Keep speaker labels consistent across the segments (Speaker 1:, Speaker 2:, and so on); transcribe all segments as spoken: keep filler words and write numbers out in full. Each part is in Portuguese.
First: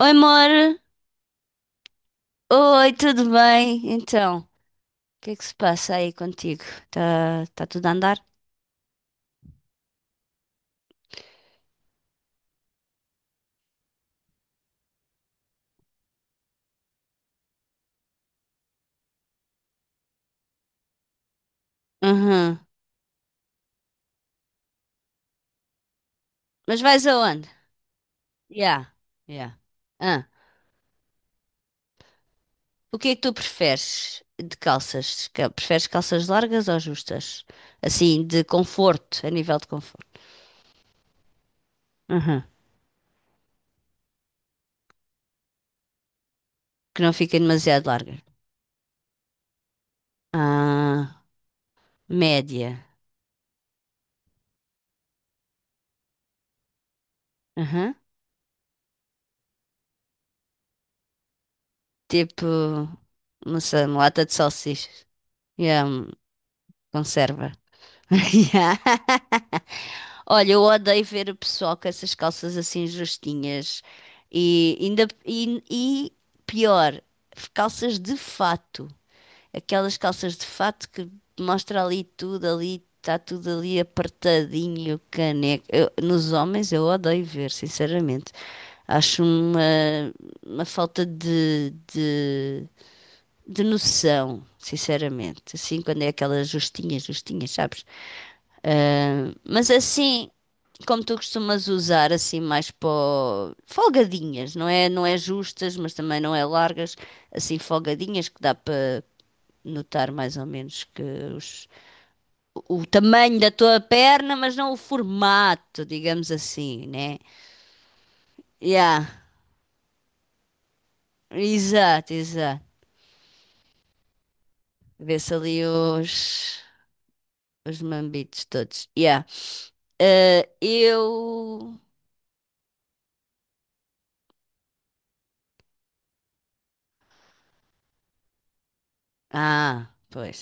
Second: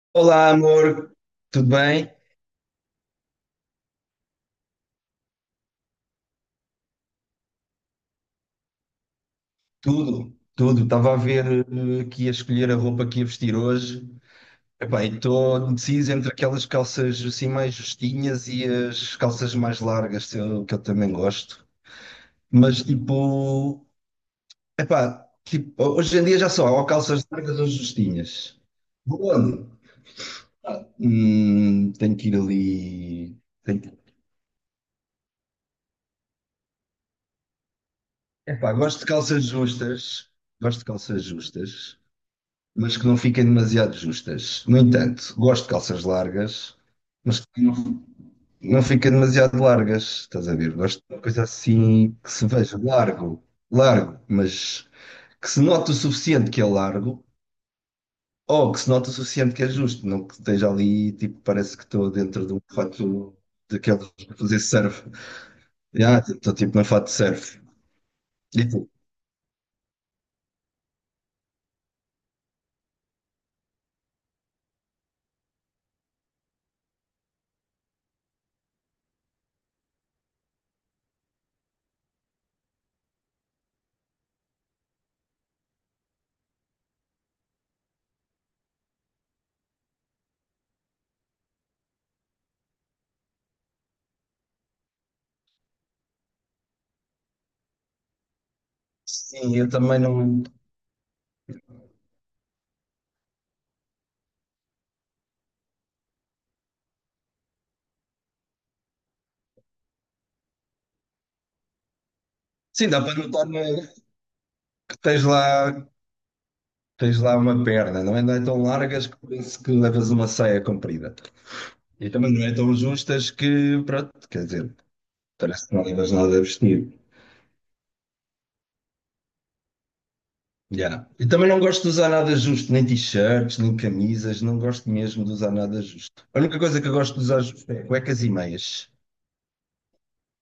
Speaker 1: Oi,
Speaker 2: Olá,
Speaker 1: amor.
Speaker 2: amor, tudo bem?
Speaker 1: Oi, tudo bem? Então, o que é que se passa aí contigo? Tá, tá tudo a andar?
Speaker 2: Tudo, tudo. Estava a ver eh, aqui a escolher a roupa que ia vestir hoje. Epá, estou indeciso entre aquelas calças assim mais justinhas e as calças mais largas, que eu, que eu também gosto.
Speaker 1: Uhum.
Speaker 2: Mas tipo, epá, tipo, hoje em dia já só há
Speaker 1: Mas
Speaker 2: ou
Speaker 1: vais
Speaker 2: calças
Speaker 1: aonde?
Speaker 2: largas ou justinhas.
Speaker 1: Yeah,
Speaker 2: Vou
Speaker 1: yeah.
Speaker 2: onde?
Speaker 1: Ah,
Speaker 2: Ah, hum, tenho que ir
Speaker 1: o que é que tu
Speaker 2: ali. Tenho que...
Speaker 1: preferes de calças? Ca- Preferes calças largas ou justas? Assim, de
Speaker 2: Epá, gosto de
Speaker 1: conforto, a
Speaker 2: calças
Speaker 1: nível de conforto.
Speaker 2: justas. Gosto de calças justas,
Speaker 1: Uhum.
Speaker 2: mas que não fiquem demasiado justas. No entanto, gosto de calças largas,
Speaker 1: Que não
Speaker 2: mas
Speaker 1: fiquem
Speaker 2: que
Speaker 1: demasiado
Speaker 2: não,
Speaker 1: largas.
Speaker 2: não fiquem demasiado largas, estás a ver? Gosto de uma
Speaker 1: Ah,
Speaker 2: coisa assim que se
Speaker 1: média.
Speaker 2: veja largo, largo, mas que se note o suficiente que é largo,
Speaker 1: Uhum.
Speaker 2: ou que se note o suficiente que é justo, não que esteja ali, tipo, parece que estou
Speaker 1: Tipo,
Speaker 2: dentro de um fato
Speaker 1: não sei, uma
Speaker 2: daqueles
Speaker 1: lata de
Speaker 2: para fazer
Speaker 1: salsichas.
Speaker 2: surf.
Speaker 1: Yeah, um-
Speaker 2: Ah, estou tipo num fato de
Speaker 1: conserva.
Speaker 2: surf. E
Speaker 1: Yeah.
Speaker 2: tu?
Speaker 1: Olha, eu odeio ver o pessoal com essas calças assim justinhas e ainda e, e pior, calças de fato, aquelas calças de fato que mostra ali tudo ali, está tudo ali apertadinho, caneco. Eu- nos homens eu odeio ver, sinceramente. Acho uma, uma falta de, de, de noção, sinceramente. Assim, quando é aquelas justinhas, justinhas, sabes? Ah,
Speaker 2: Sim, eu
Speaker 1: mas
Speaker 2: também
Speaker 1: assim,
Speaker 2: não.
Speaker 1: como tu costumas usar, assim, mais para o- folgadinhas, não é, não é justas, mas também não é largas, assim, folgadinhas que dá para notar mais ou menos que os- o
Speaker 2: Sim, dá para
Speaker 1: tamanho
Speaker 2: notar,
Speaker 1: da tua
Speaker 2: né,
Speaker 1: perna, mas não o
Speaker 2: que tens lá
Speaker 1: formato, digamos assim, né?
Speaker 2: tens lá uma perna, não é, não é tão
Speaker 1: Yeah,
Speaker 2: largas que parece que levas uma saia comprida. E
Speaker 1: exato,
Speaker 2: também não é
Speaker 1: exato.
Speaker 2: tão justas que, pronto, quer dizer,
Speaker 1: Vê-se ali
Speaker 2: parece que não levas
Speaker 1: os,
Speaker 2: nada a vestir.
Speaker 1: os mambitos todos. Yeah. Ah,
Speaker 2: Yeah. E também não
Speaker 1: eu.
Speaker 2: gosto de usar nada justo, nem t-shirts, nem camisas, não gosto mesmo de usar nada justo. A única coisa que eu gosto de usar justo é cuecas e meias.
Speaker 1: Ah, pois.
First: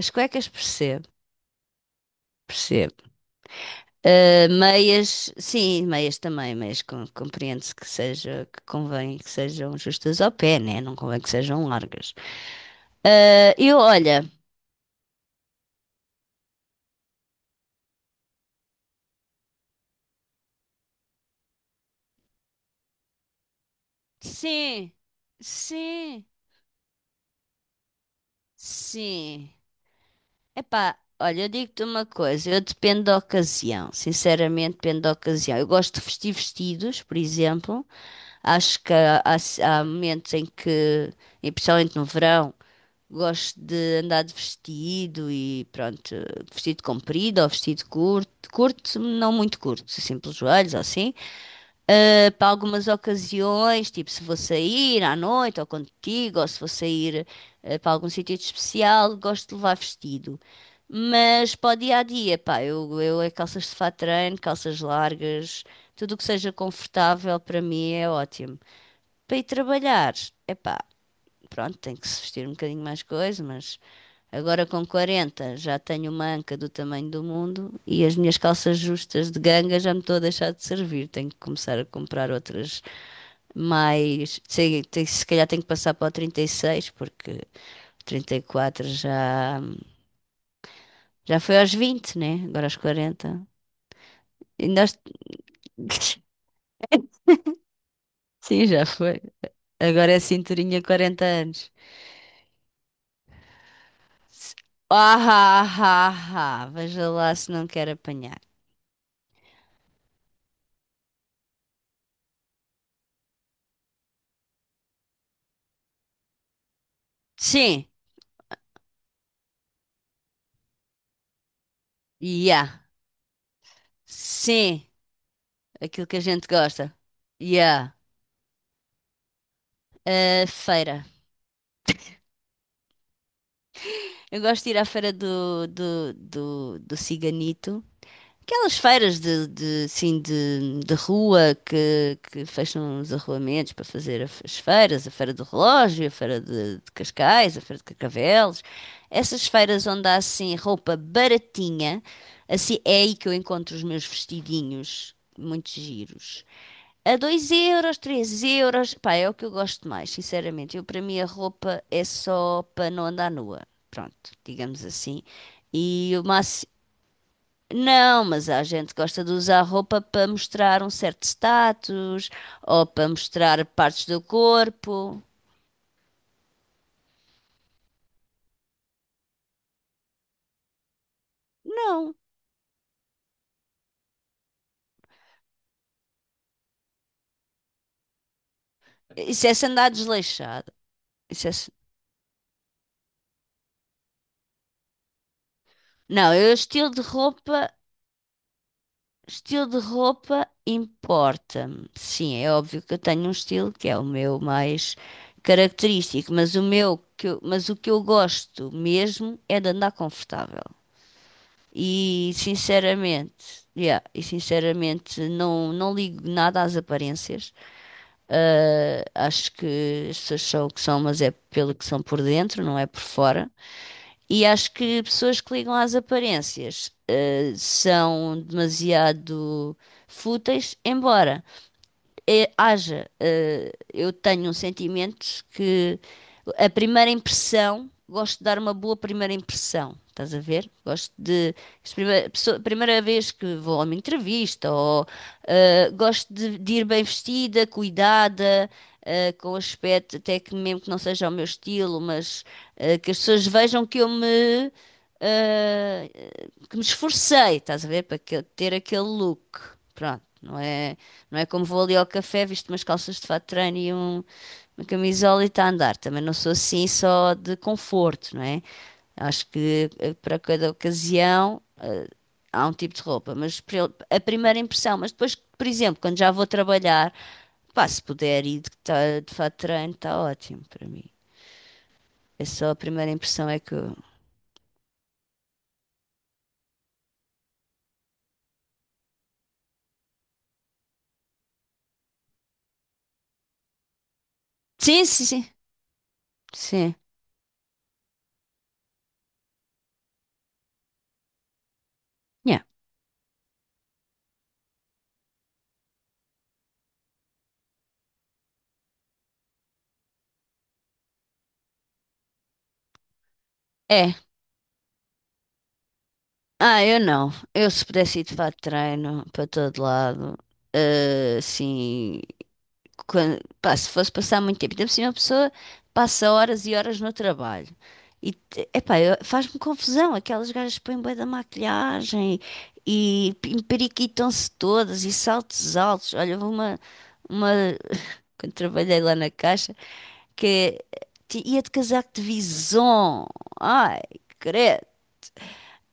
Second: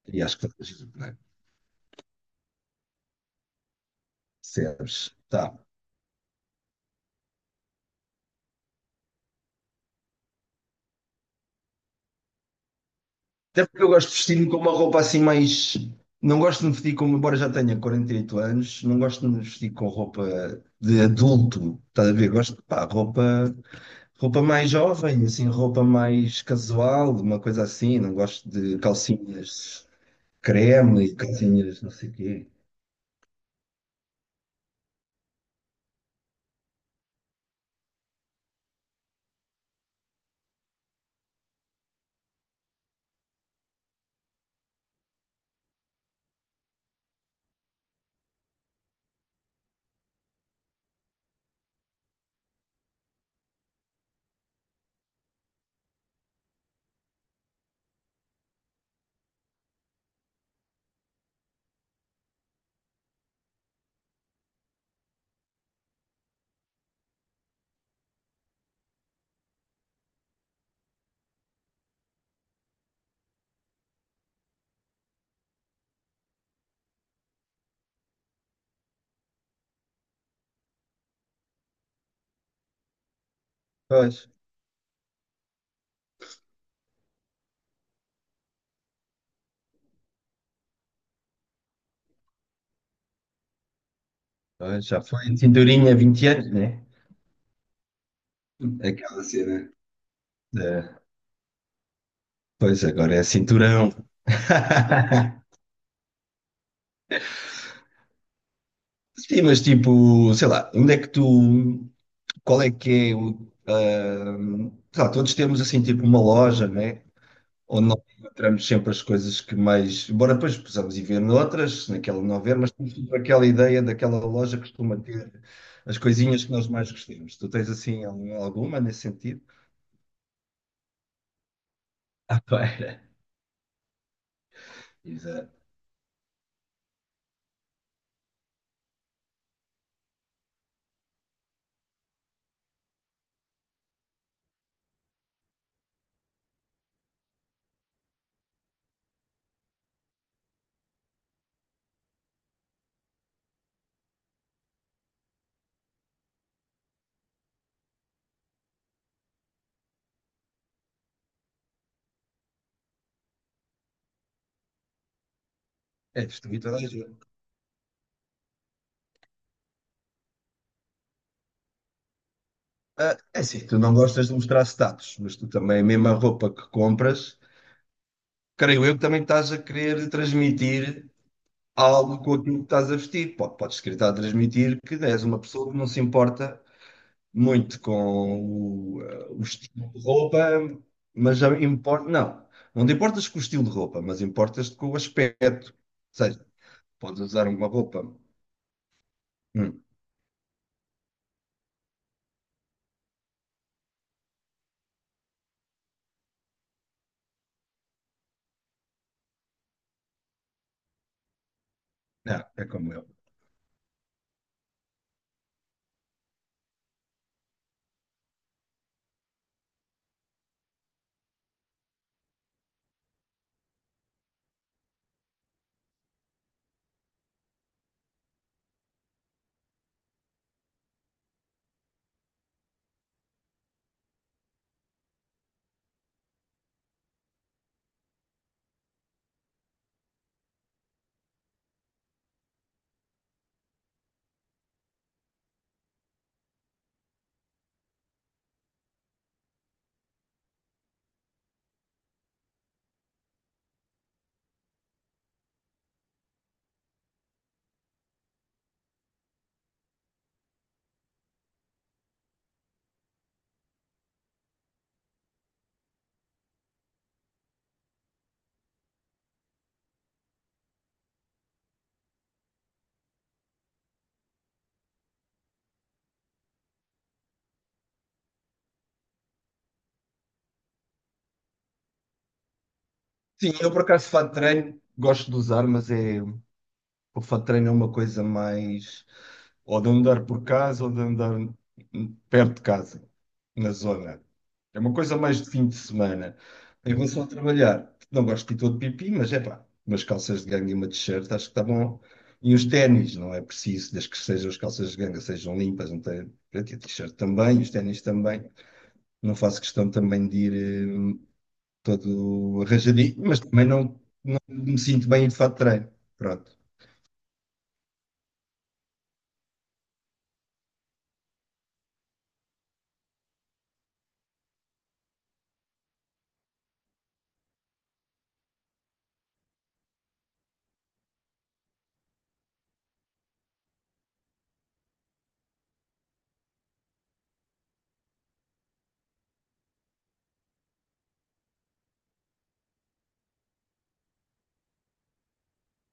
Speaker 1: As
Speaker 2: E acho
Speaker 1: cuecas
Speaker 2: que faz giro, não
Speaker 1: percebo,
Speaker 2: é?
Speaker 1: percebo. Uh,
Speaker 2: Percebes?
Speaker 1: meias,
Speaker 2: Tá.
Speaker 1: sim, meias também, meias com- compreende-se que seja, que convém que sejam justas ao pé, né? Não convém que sejam largas. Uh,
Speaker 2: Até
Speaker 1: eu,
Speaker 2: porque eu gosto de
Speaker 1: olha,
Speaker 2: vestir-me com uma roupa assim mais. Não gosto de me vestir como, embora já tenha quarenta e oito anos, não gosto de me vestir com roupa de adulto, estás a ver? Gosto de pá, roupa, roupa mais
Speaker 1: sim,
Speaker 2: jovem, assim, roupa
Speaker 1: sim,
Speaker 2: mais casual, uma coisa assim. Não gosto de
Speaker 1: sim.
Speaker 2: calcinhas
Speaker 1: Epá,
Speaker 2: creme e
Speaker 1: olha, eu
Speaker 2: calcinhas
Speaker 1: digo-te
Speaker 2: não
Speaker 1: uma
Speaker 2: sei o quê.
Speaker 1: coisa, eu dependo da ocasião, sinceramente dependo da ocasião. Eu gosto de vestir vestidos, por exemplo, acho que há, há há momentos em que, e principalmente no verão, gosto de andar de vestido e pronto, vestido comprido ou vestido curto, curto, não muito curto, assim pelos joelhos ou assim. Ah, para algumas ocasiões, tipo se vou sair à noite ou contigo, ou se vou sair ah, para algum sítio de especial, gosto de levar vestido. Mas para o dia a dia, pá, eu, eu é calças de fato de treino, calças largas, tudo o que seja confortável para mim é ótimo. Para ir trabalhar, é pá, pronto, tem que se vestir um bocadinho mais coisa, mas agora com quarenta já tenho uma anca do tamanho do mundo e as minhas calças justas de ganga já me estou a deixar de servir. Tenho que começar a comprar outras
Speaker 2: Pois,
Speaker 1: mais. Sei, se calhar tenho que passar para o trinta e seis porque trinta e quatro já, já foi aos vinte, né? Agora aos quarenta. E
Speaker 2: pois,
Speaker 1: nós...
Speaker 2: já foi cinturinha há vinte anos, né?
Speaker 1: Sim, já foi.
Speaker 2: Aquela cena.
Speaker 1: Agora é cinturinha
Speaker 2: É,
Speaker 1: quarenta anos.
Speaker 2: pois agora é cinturão.
Speaker 1: Ah, ah, ah, ah. Ah. Veja lá se não quer apanhar.
Speaker 2: Sim, mas tipo, sei lá, onde é que tu qual é que é o. Ah, sei lá, todos temos assim tipo uma loja, né?
Speaker 1: Sim,
Speaker 2: Onde nós encontramos sempre as coisas que mais. Embora depois possamos ir ver noutras, naquela não ver, mas
Speaker 1: já.
Speaker 2: temos sempre aquela ideia daquela loja que
Speaker 1: Sim.
Speaker 2: costuma ter as
Speaker 1: Aquilo que a
Speaker 2: coisinhas
Speaker 1: gente
Speaker 2: que nós mais
Speaker 1: gosta.
Speaker 2: gostamos. Tu tens
Speaker 1: Yeah.
Speaker 2: assim algum- alguma nesse sentido?
Speaker 1: A feira.
Speaker 2: Ah, pera.
Speaker 1: Eu gosto de ir à feira
Speaker 2: Exato.
Speaker 1: do, do, do, do Ciganito. Aquelas feiras de, de, assim, de, de rua que, que fecham os arruamentos para fazer a- as feiras, a feira do relógio, a feira de, de Cascais, a feira de Carcavelos. Essas feiras onde há assim roupa baratinha, assim é aí que eu encontro os meus vestidinhos muito giros. A dois euros, três euros, pá, é o que eu gosto mais, sinceramente. Eu, para mim, a roupa é só para não andar nua. Pronto, digamos assim. E o
Speaker 2: É destruir
Speaker 1: máximo.
Speaker 2: toda a gente.
Speaker 1: Não, mas há gente que gosta de usar roupa para mostrar um certo status ou para
Speaker 2: Ah, é
Speaker 1: mostrar
Speaker 2: assim, tu não
Speaker 1: partes do
Speaker 2: gostas de mostrar status,
Speaker 1: corpo.
Speaker 2: mas tu também, a mesma roupa que compras, creio eu que também estás a querer transmitir
Speaker 1: Não,
Speaker 2: algo com aquilo que estás a vestir. Pode- Podes tentar transmitir que és uma pessoa que não se importa muito com o, eh, o
Speaker 1: isso é se andar
Speaker 2: estilo de roupa,
Speaker 1: desleixado.
Speaker 2: mas
Speaker 1: Isso
Speaker 2: já
Speaker 1: é se-
Speaker 2: importa. Não, não te importas com o estilo de roupa, mas importas-te com o aspecto. Ou
Speaker 1: Não,
Speaker 2: seja,
Speaker 1: eu estilo de
Speaker 2: podes usar uma
Speaker 1: roupa.
Speaker 2: roupa.
Speaker 1: Estilo de
Speaker 2: Hum,
Speaker 1: roupa importa-me. Sim, é óbvio que eu tenho um estilo que é o meu mais característico, mas o meu que eu- mas o que eu gosto mesmo é de andar confortável. E
Speaker 2: não, é como eu.
Speaker 1: sinceramente, yeah, e sinceramente não não ligo nada às aparências. Eh, acho que as pessoas são o que são, mas é pelo que são por dentro, não é por fora. E acho que pessoas que ligam às aparências, eh, são demasiado fúteis, embora é- haja, eh, eu tenho um sentimento que a primeira impressão, gosto de dar uma boa primeira impressão, estás a ver? Gosto de, as prime- a pessoa- a primeira vez que vou a uma entrevista, ou eh, gosto de, de ir bem vestida, cuidada, eh, com aspecto até que mesmo que não seja o meu estilo, mas eh, que as pessoas vejam que eu me ah, que me esforcei, estás a ver, para que- ter aquele look. Pronto, não é, não é como vou ali ao café, visto umas calças de fato de treino e um- uma camisola e está a andar. Também não sou assim só de conforto, não é? Acho que eh, para cada ocasião eh, há um tipo de roupa, mas pri- a primeira impressão, mas depois, por exemplo, quando já vou trabalhar, pá, se puder ir de, tá, de fato de treino, está ótimo para mim. É só a primeira impressão
Speaker 2: Sim,
Speaker 1: é
Speaker 2: eu
Speaker 1: que
Speaker 2: por
Speaker 1: eu...
Speaker 2: acaso fato de treino gosto de usar, mas é. O fat treino é uma coisa mais ou de andar por casa ou de andar perto de casa, na zona. É uma
Speaker 1: Sim,
Speaker 2: coisa
Speaker 1: sim,
Speaker 2: mais
Speaker 1: sim.
Speaker 2: de fim de semana. Em
Speaker 1: Sim.
Speaker 2: relação a trabalhar, não gosto de ir todo pipi, mas é pá, umas calças de ganga e uma t-shirt acho que está bom. E
Speaker 1: Yeah.
Speaker 2: os ténis, não é preciso, desde que sejam as calças de ganga sejam limpas, não tem, pronto. E a t-shirt também, os ténis também. Não faço questão também de ir hum, todo arranjadinho, mas também não,
Speaker 1: É.
Speaker 2: não me sinto bem de fato de treino. Pronto.
Speaker 1: Ah, eu não. Eu se pudesse ir de fato de treino para todo lado, eh, assim, quan- pá, se fosse passar muito tempo, ainda por cima a pessoa passa horas e horas no trabalho. E, te- epá, eu- faz-me confusão, aquelas gajas que põem bué da maquilhagem e periquitam se todas e saltos altos. Olha, houve uma, uma, quando trabalhei lá na caixa, que eh, ti- ia de casaco de vison. Ai, credo.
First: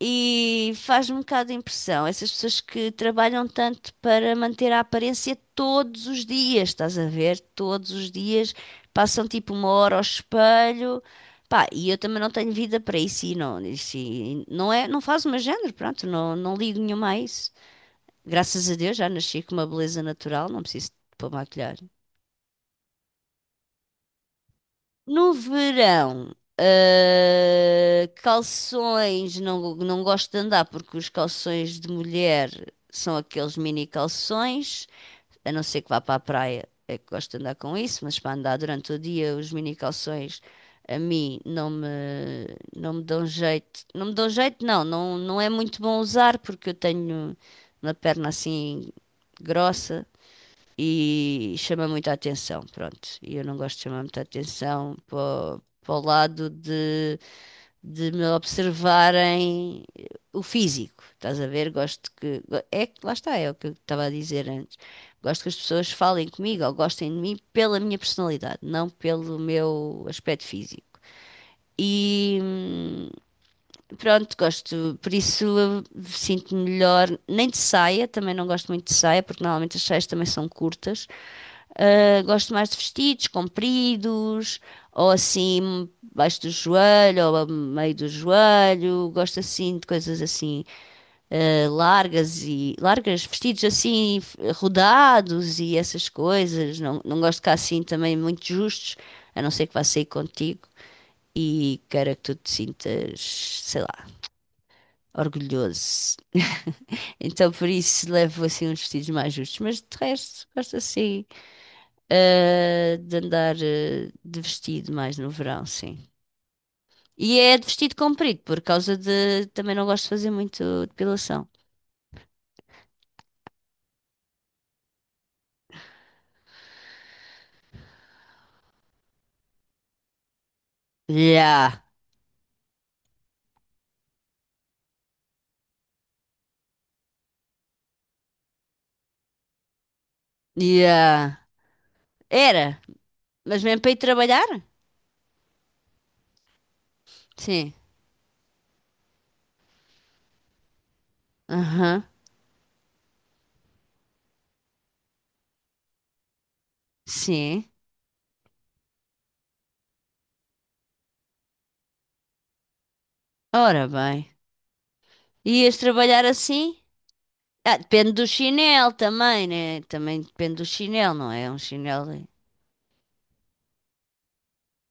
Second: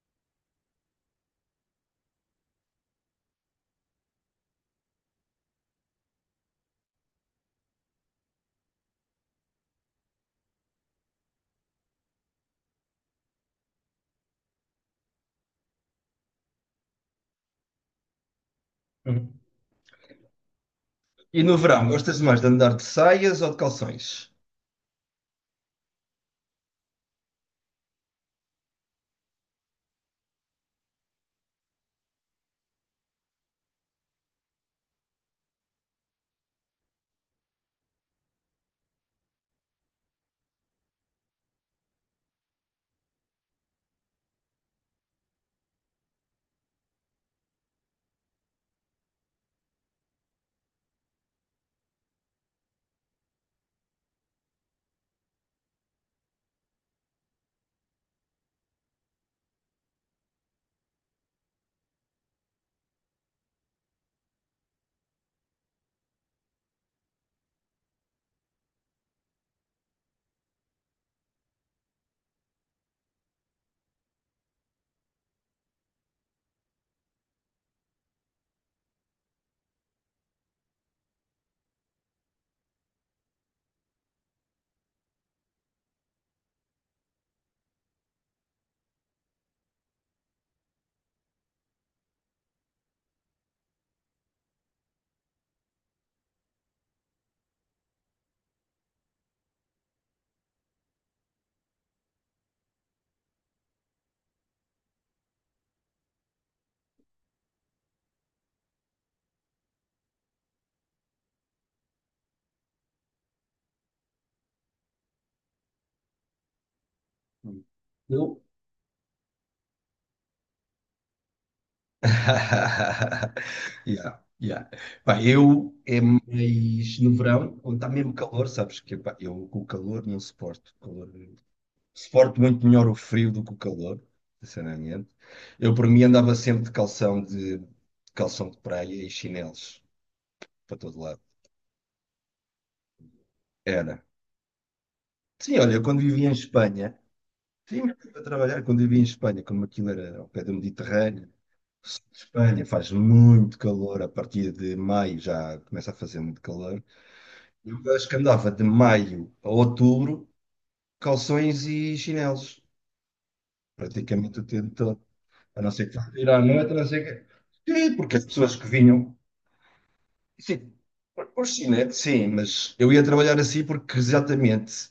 Speaker 1: E faz-me um bocado de impressão, essas pessoas que trabalham tanto para manter a aparência todos os dias, estás a ver? Todos os dias passam tipo uma hora ao espelho, pá, e eu também não tenho vida para isso e não, isso, e não é, não faz o meu género, pronto, não, não ligo nenhuma a isso. Graças a Deus já nasci com uma beleza natural, não preciso de pôr
Speaker 2: E no
Speaker 1: maquilhar.
Speaker 2: verão, gostas mais de andar de saias ou de calções?
Speaker 1: No verão, eh, calções, não, não gosto de andar porque os calções de mulher são aqueles mini calções, a não ser que vá para a praia, é que gosto de andar com isso, mas para andar durante o dia, os mini calções a mim não me, não me dão jeito. Não me dão jeito, não, não, não é muito bom usar porque eu tenho uma perna assim grossa e chama muita atenção, pronto. E eu não gosto de chamar muita atenção para, o- para o lado de, de me observarem eh, o físico, estás a ver? Gosto que. go- É que lá está, é o que eu estava a dizer antes. Gosto que as pessoas falem comigo ou gostem de mim pela minha personalidade, não pelo meu aspecto físico. E. hum, Pronto, gosto, por isso eh, sinto-me melhor. Nem de saia, também não gosto muito de saia, porque normalmente as saias também são curtas. Ah, gosto mais de vestidos compridos, ou assim, baixo do joelho, ou a meio do joelho. Gosto assim de coisas assim, ah, largas e largas, vestidos assim, f- rodados e essas coisas. Não, não gosto de cá assim também muito justos, a não ser que vá sair contigo e queira que tu te sintas, sei lá, orgulhoso. Então, por isso, levo assim uns vestidos mais justos. Mas de resto, gosto assim, eh, de andar, eh, de vestido mais no verão, sim. E é
Speaker 2: Hum.
Speaker 1: de vestido comprido,
Speaker 2: Eu?
Speaker 1: por causa de. Também não gosto de fazer muito depilação.
Speaker 2: Yeah, yeah. Pá, eu é mais no verão, quando está mesmo calor, sabes que pá, eu com o calor não suporto. O calor-
Speaker 1: Yeah,
Speaker 2: suporto muito melhor o frio do que o calor, sinceramente. Eu por mim andava sempre de calção de calção de praia e chinelos para todo lado.
Speaker 1: yeah. Era, mas mesmo para ir
Speaker 2: Era.
Speaker 1: trabalhar?
Speaker 2: Sim, olha, eu quando vivia em Espanha,
Speaker 1: Sim.
Speaker 2: sim, mas para trabalhar, quando vivia em Espanha, como aquilo era ao pé do Mediterrâneo,
Speaker 1: Aham,
Speaker 2: Espanha faz muito calor, a partir de maio já começa a fazer muito calor.
Speaker 1: sim.
Speaker 2: Eu acho que andava de maio a outubro, calções e chinelos,
Speaker 1: Ora bem.
Speaker 2: praticamente o tempo todo. A não
Speaker 1: Ias
Speaker 2: ser que vá
Speaker 1: trabalhar
Speaker 2: ir à
Speaker 1: assim?
Speaker 2: noite, a não ser que.
Speaker 1: Ah,
Speaker 2: Sim,
Speaker 1: depende
Speaker 2: porque as
Speaker 1: do
Speaker 2: pessoas que
Speaker 1: chinelo
Speaker 2: vinham.
Speaker 1: também, né? Também depende do
Speaker 2: Sim,
Speaker 1: chinelo,
Speaker 2: por
Speaker 1: não
Speaker 2: por
Speaker 1: é? Um
Speaker 2: chinelos,
Speaker 1: chinelo.
Speaker 2: sim, mas eu ia trabalhar assim porque exatamente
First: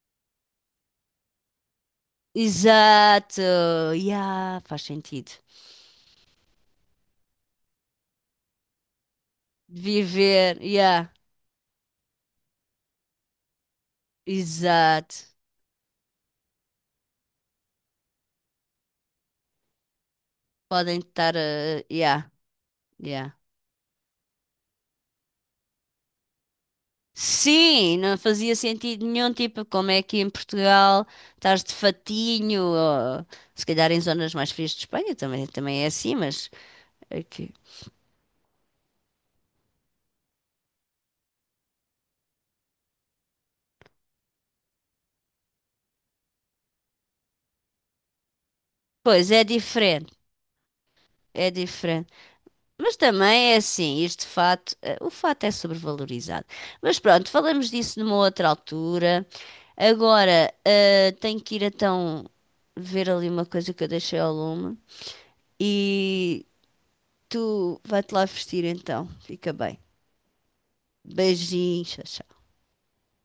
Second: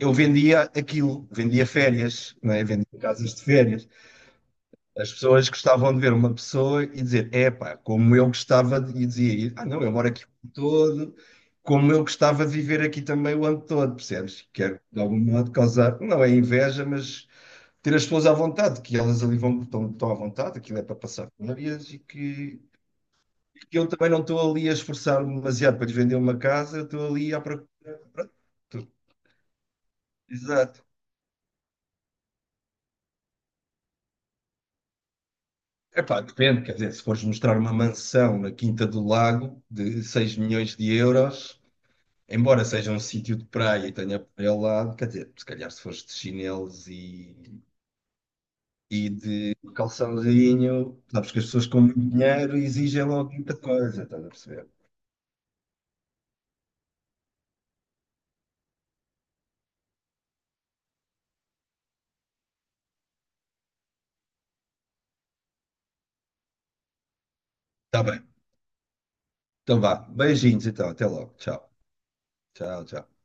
Speaker 2: eu vendia aquilo, vendia férias, não é? Vendia casas
Speaker 1: Exato,
Speaker 2: de férias.
Speaker 1: yeah, faz
Speaker 2: As
Speaker 1: sentido.
Speaker 2: pessoas gostavam de ver uma pessoa e dizer, epá, como eu gostava de... E dizia, ah não, eu moro aqui o ano
Speaker 1: Viver, yeah,
Speaker 2: todo, como eu gostava de viver aqui também o ano todo, percebes? Quero de algum
Speaker 1: exato.
Speaker 2: modo causar, não é inveja, mas ter as pessoas à vontade, que elas ali vão, estão, estão à vontade, aquilo é para
Speaker 1: Podem
Speaker 2: passar
Speaker 1: estar, eh,
Speaker 2: férias e
Speaker 1: yeah,
Speaker 2: que,
Speaker 1: yeah.
Speaker 2: que eu também não estou ali a esforçar-me demasiado para lhes vender uma casa, eu estou ali à procura.
Speaker 1: Sim, não
Speaker 2: Pronto,
Speaker 1: fazia
Speaker 2: tu-
Speaker 1: sentido nenhum, tipo, como é que em
Speaker 2: exato.
Speaker 1: Portugal estás de fatinho, ou, se calhar em zonas mais frias de Espanha também, também é assim,
Speaker 2: Epá,
Speaker 1: mas
Speaker 2: depende, quer dizer, se fores
Speaker 1: aqui.
Speaker 2: mostrar uma mansão na Quinta do Lago de seis milhões de euros. Embora seja um sítio de praia e tenha praia ao lado, quer dizer, se calhar se fores de chinelos e, e
Speaker 1: Pois é
Speaker 2: de
Speaker 1: diferente,
Speaker 2: calçãozinho, sabes que as
Speaker 1: é
Speaker 2: pessoas com muito
Speaker 1: diferente.
Speaker 2: dinheiro
Speaker 1: Mas
Speaker 2: exigem logo
Speaker 1: também é
Speaker 2: muita coisa,
Speaker 1: assim,
Speaker 2: estás
Speaker 1: este
Speaker 2: a perceber?
Speaker 1: fato, eh, o fato é sobrevalorizado. Mas pronto, falamos disso numa outra altura. Agora, eh, tenho que ir então ver ali uma coisa que eu deixei ao lume. E tu
Speaker 2: Está
Speaker 1: vai-te
Speaker 2: bem,
Speaker 1: lá vestir então. Fica bem.
Speaker 2: então vá. Beijinhos então, até logo. Tchau,
Speaker 1: Beijinhos, tchau. Tchau.
Speaker 2: tchau, tchau.